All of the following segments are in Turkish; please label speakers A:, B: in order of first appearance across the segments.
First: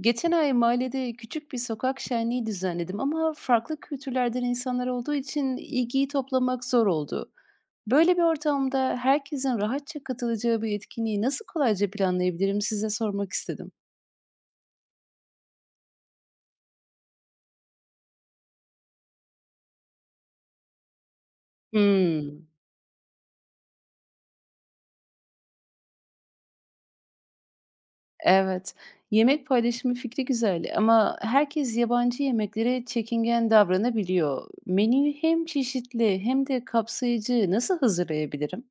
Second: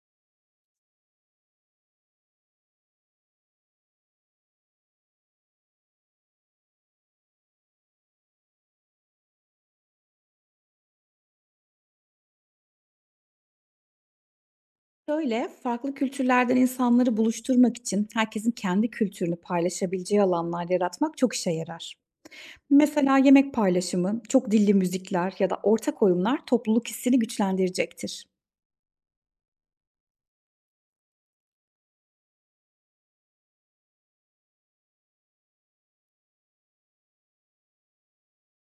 A: Geçen ay mahallede küçük bir sokak şenliği düzenledim ama farklı kültürlerden insanlar olduğu için ilgiyi toplamak zor oldu. Böyle bir ortamda herkesin rahatça katılacağı bir etkinliği nasıl kolayca planlayabilirim size sormak istedim.
B: Şöyle, farklı kültürlerden insanları buluşturmak için herkesin kendi kültürünü paylaşabileceği alanlar yaratmak çok işe yarar.
A: Hmm,
B: Mesela yemek paylaşımı, çok dilli müzikler ya da ortak oyunlar topluluk hissini güçlendirecektir.
A: evet. Yemek paylaşımı fikri güzel ama herkes yabancı yemeklere çekingen davranabiliyor. Menüyü hem çeşitli hem de kapsayıcı nasıl hazırlayabilirim?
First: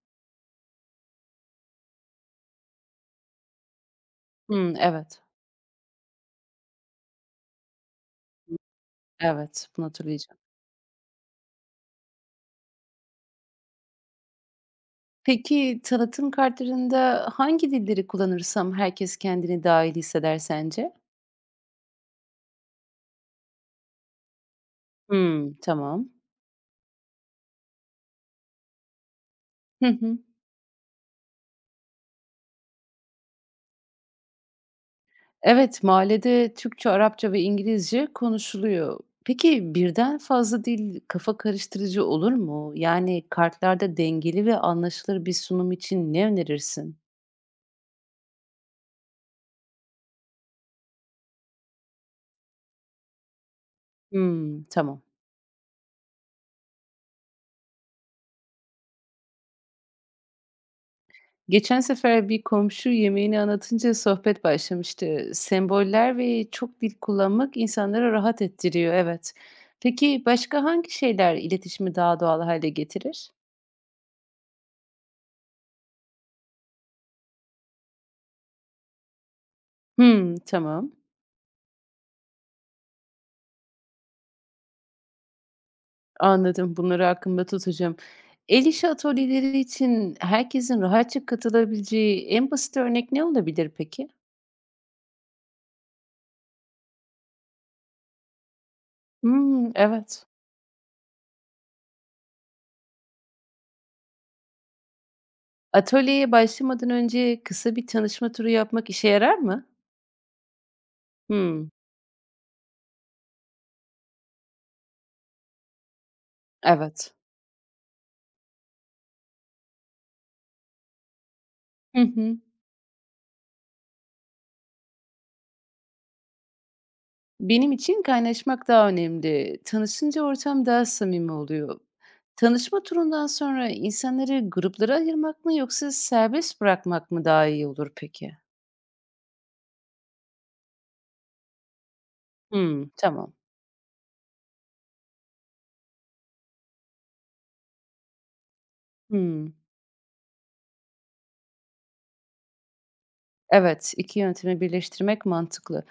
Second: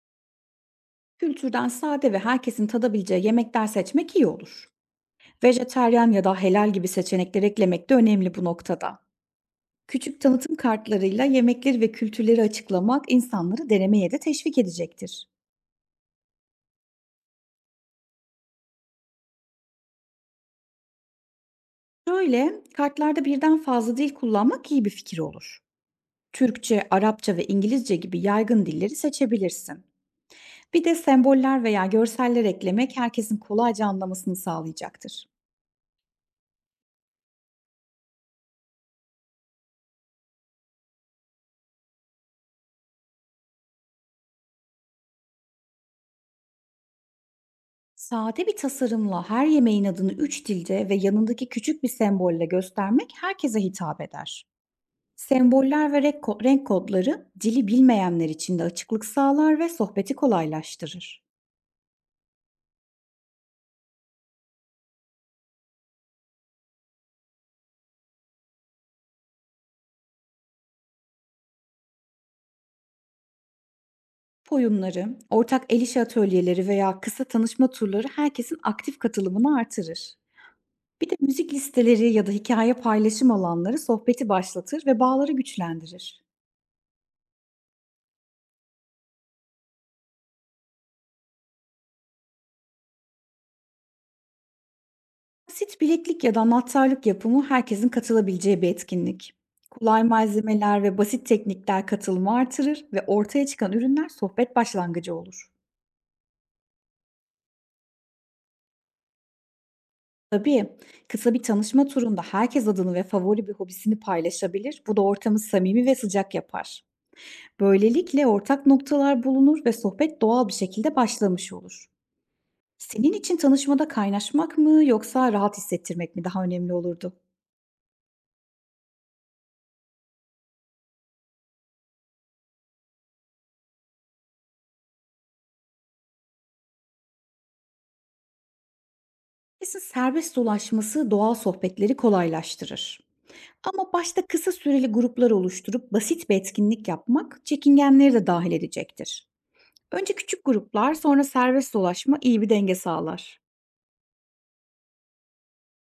B: Kültürden sade ve herkesin tadabileceği yemekler seçmek iyi olur.
A: Hmm, evet,
B: Vejeteryan ya da helal gibi seçenekler eklemek de önemli bu noktada.
A: evet, bunu
B: Küçük
A: hatırlayacağım.
B: tanıtım kartlarıyla yemekleri ve kültürleri açıklamak insanları denemeye de teşvik edecektir.
A: Peki, tanıtım kartlarında hangi dilleri kullanırsam herkes kendini dâhil hisseder sence?
B: Şöyle, kartlarda birden fazla dil kullanmak iyi bir fikir
A: Hımm,
B: olur.
A: tamam.
B: Türkçe, Arapça ve İngilizce gibi yaygın dilleri seçebilirsin.
A: Hı hı.
B: Bir de semboller veya görseller eklemek herkesin kolayca anlamasını sağlayacaktır.
A: Evet, mahallede Türkçe, Arapça ve İngilizce konuşuluyor. Peki, birden fazla dil kafa karıştırıcı olur mu? Yani kartlarda dengeli ve anlaşılır bir sunum için ne önerirsin?
B: Sade bir tasarımla her yemeğin adını üç dilde ve yanındaki küçük bir sembolle göstermek herkese hitap eder.
A: Hımm, tamam.
B: Semboller ve renk kodları dili bilmeyenler için de açıklık sağlar ve sohbeti kolaylaştırır.
A: Geçen sefer bir komşu yemeğini anlatınca sohbet başlamıştı. Semboller ve çok dil kullanmak insanları rahat ettiriyor, evet. Peki başka hangi şeyler iletişimi daha doğal hale getirir?
B: Oyunları, ortak el işi atölyeleri veya kısa tanışma turları herkesin aktif katılımını artırır.
A: Hmm, tamam.
B: Bir de müzik listeleri ya da hikaye paylaşım alanları sohbeti başlatır ve bağları güçlendirir.
A: Anladım. Bunları aklımda tutacağım. El işi atölyeleri için herkesin rahatça katılabileceği en basit örnek ne olabilir peki?
B: Basit bileklik ya da anahtarlık yapımı herkesin katılabileceği bir etkinlik.
A: Hmm,
B: Kolay
A: evet.
B: malzemeler ve basit teknikler katılımı artırır ve ortaya çıkan ürünler sohbet başlangıcı olur.
A: Atölyeye başlamadan önce kısa bir tanışma turu yapmak işe yarar mı?
B: Tabii, kısa bir
A: Hmm,
B: tanışma turunda herkes adını ve favori bir hobisini paylaşabilir. Bu da ortamı samimi ve sıcak yapar.
A: evet.
B: Böylelikle ortak noktalar bulunur ve sohbet doğal bir şekilde başlamış olur.
A: Hı hı.
B: Senin için tanışmada kaynaşmak mı yoksa rahat hissettirmek mi daha önemli olurdu?
A: Benim için kaynaşmak daha önemli. Tanışınca ortam daha samimi oluyor. Tanışma turundan sonra insanları gruplara ayırmak mı yoksa serbest bırakmak mı daha iyi olur peki?
B: Kesin serbest dolaşması doğal sohbetleri
A: Hımm,
B: kolaylaştırır.
A: tamam.
B: Ama başta kısa süreli gruplar oluşturup basit bir etkinlik yapmak çekingenleri de dahil edecektir.
A: Hımm.
B: Önce küçük gruplar, sonra serbest dolaşma iyi bir denge sağlar.
A: Evet, 2 yöntemi birleştirmek mantıklı.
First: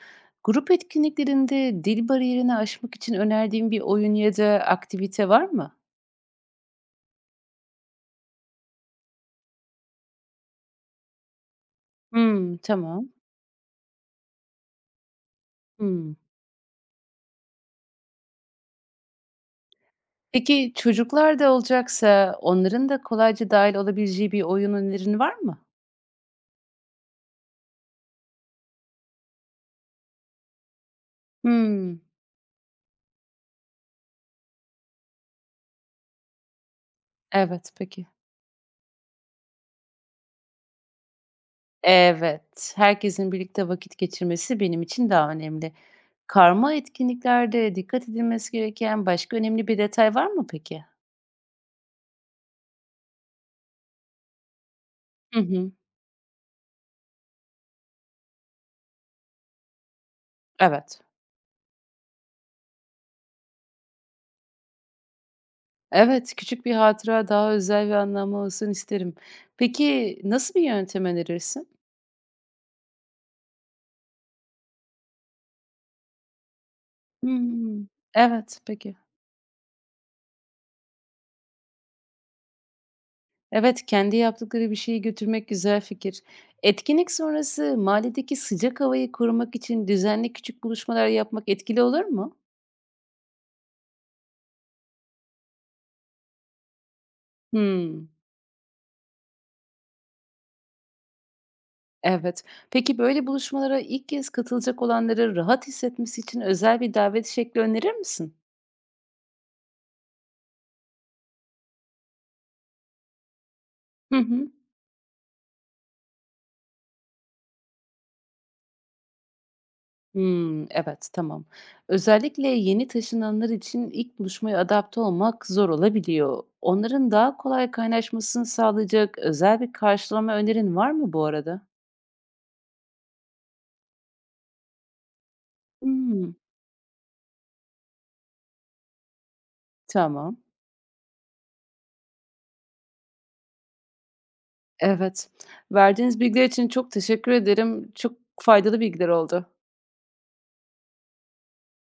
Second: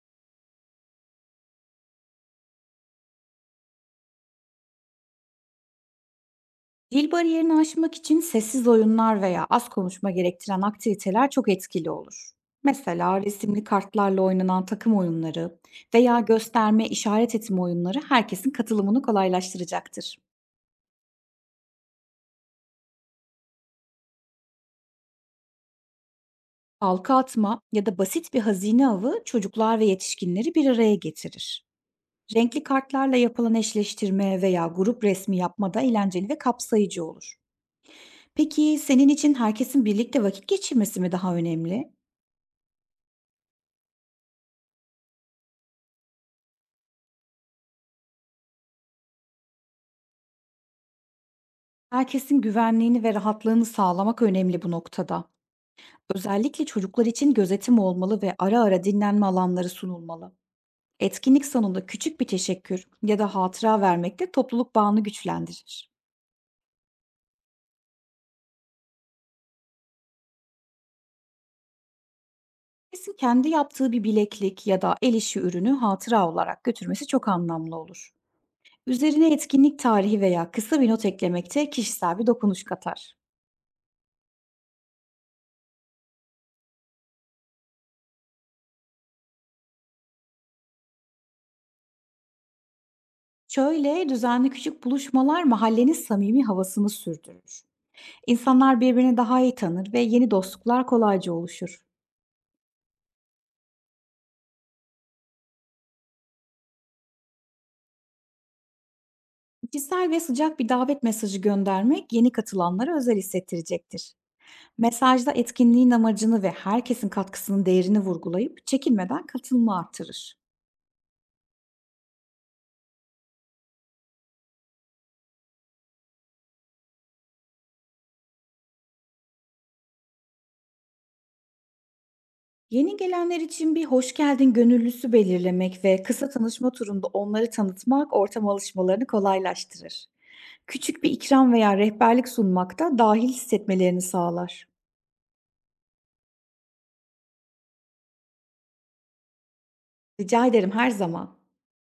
A: Grup etkinliklerinde dil bariyerini aşmak için önerdiğin bir oyun ya da aktivite var mı?
B: Dil bariyerini aşmak için sessiz oyunlar veya az konuşma gerektiren aktiviteler çok etkili olur.
A: Hımm, tamam.
B: Mesela resimli kartlarla oynanan takım oyunları
A: Hımm.
B: veya gösterme, işaret etme oyunları herkesin katılımını kolaylaştıracaktır.
A: Peki çocuklar da olacaksa onların da kolayca dahil olabileceği bir oyun önerin var mı?
B: Halka atma ya da basit bir hazine avı çocuklar ve yetişkinleri bir araya getirir.
A: Hımm.
B: Renkli kartlarla yapılan eşleştirme veya grup resmi yapma da eğlenceli ve kapsayıcı olur.
A: Evet, peki.
B: Peki, senin için herkesin birlikte vakit geçirmesi mi daha önemli?
A: Evet, herkesin birlikte vakit geçirmesi benim için daha önemli. Karma etkinliklerde dikkat edilmesi gereken başka önemli bir detay var mı peki?
B: Herkesin güvenliğini ve rahatlığını sağlamak önemli bu noktada.
A: Hı hı.
B: Özellikle çocuklar için gözetim olmalı ve ara ara dinlenme alanları sunulmalı.
A: Evet.
B: Etkinlik sonunda küçük bir teşekkür ya da hatıra vermek de topluluk bağını güçlendirir.
A: Evet, küçük bir hatıra daha özel ve anlamlı olsun isterim. Peki nasıl bir yöntem önerirsin?
B: Herkesin kendi yaptığı bir bileklik ya da el işi ürünü hatıra olarak götürmesi çok anlamlı
A: Hımm.
B: olur.
A: Evet, peki.
B: Üzerine etkinlik tarihi veya kısa bir not eklemek de kişisel bir dokunuş katar.
A: Evet, kendi yaptıkları bir şeyi götürmek güzel fikir. Etkinlik sonrası mahalledeki sıcak havayı korumak için düzenli küçük buluşmalar yapmak etkili olur mu?
B: Şöyle, düzenli küçük buluşmalar mahallenin samimi havasını sürdürür.
A: Hımm.
B: İnsanlar birbirini daha iyi tanır ve yeni dostluklar kolayca oluşur.
A: Evet. Peki böyle buluşmalara ilk kez katılacak olanları rahat hissetmesi için özel bir davet şekli önerir misin?
B: Kişisel ve sıcak bir davet mesajı göndermek yeni katılanlara özel hissettirecektir.
A: Hı hı.
B: Mesajda etkinliğin amacını ve herkesin katkısının değerini vurgulayıp çekinmeden katılımı artırır.
A: Hımm, evet, tamam. Özellikle yeni taşınanlar için ilk buluşmaya adapte olmak zor olabiliyor. Onların daha kolay kaynaşmasını sağlayacak özel bir karşılama önerin var mı bu arada?
B: Yeni gelenler için bir hoş geldin gönüllüsü belirlemek ve kısa
A: Hımm,
B: tanışma turunda onları tanıtmak ortama alışmalarını kolaylaştırır.
A: tamam.
B: Küçük bir ikram veya rehberlik sunmak da dahil hissetmelerini sağlar.
A: Evet. Verdiğiniz bilgiler için çok teşekkür ederim. Çok faydalı bilgiler oldu.
B: Rica ederim, her zaman.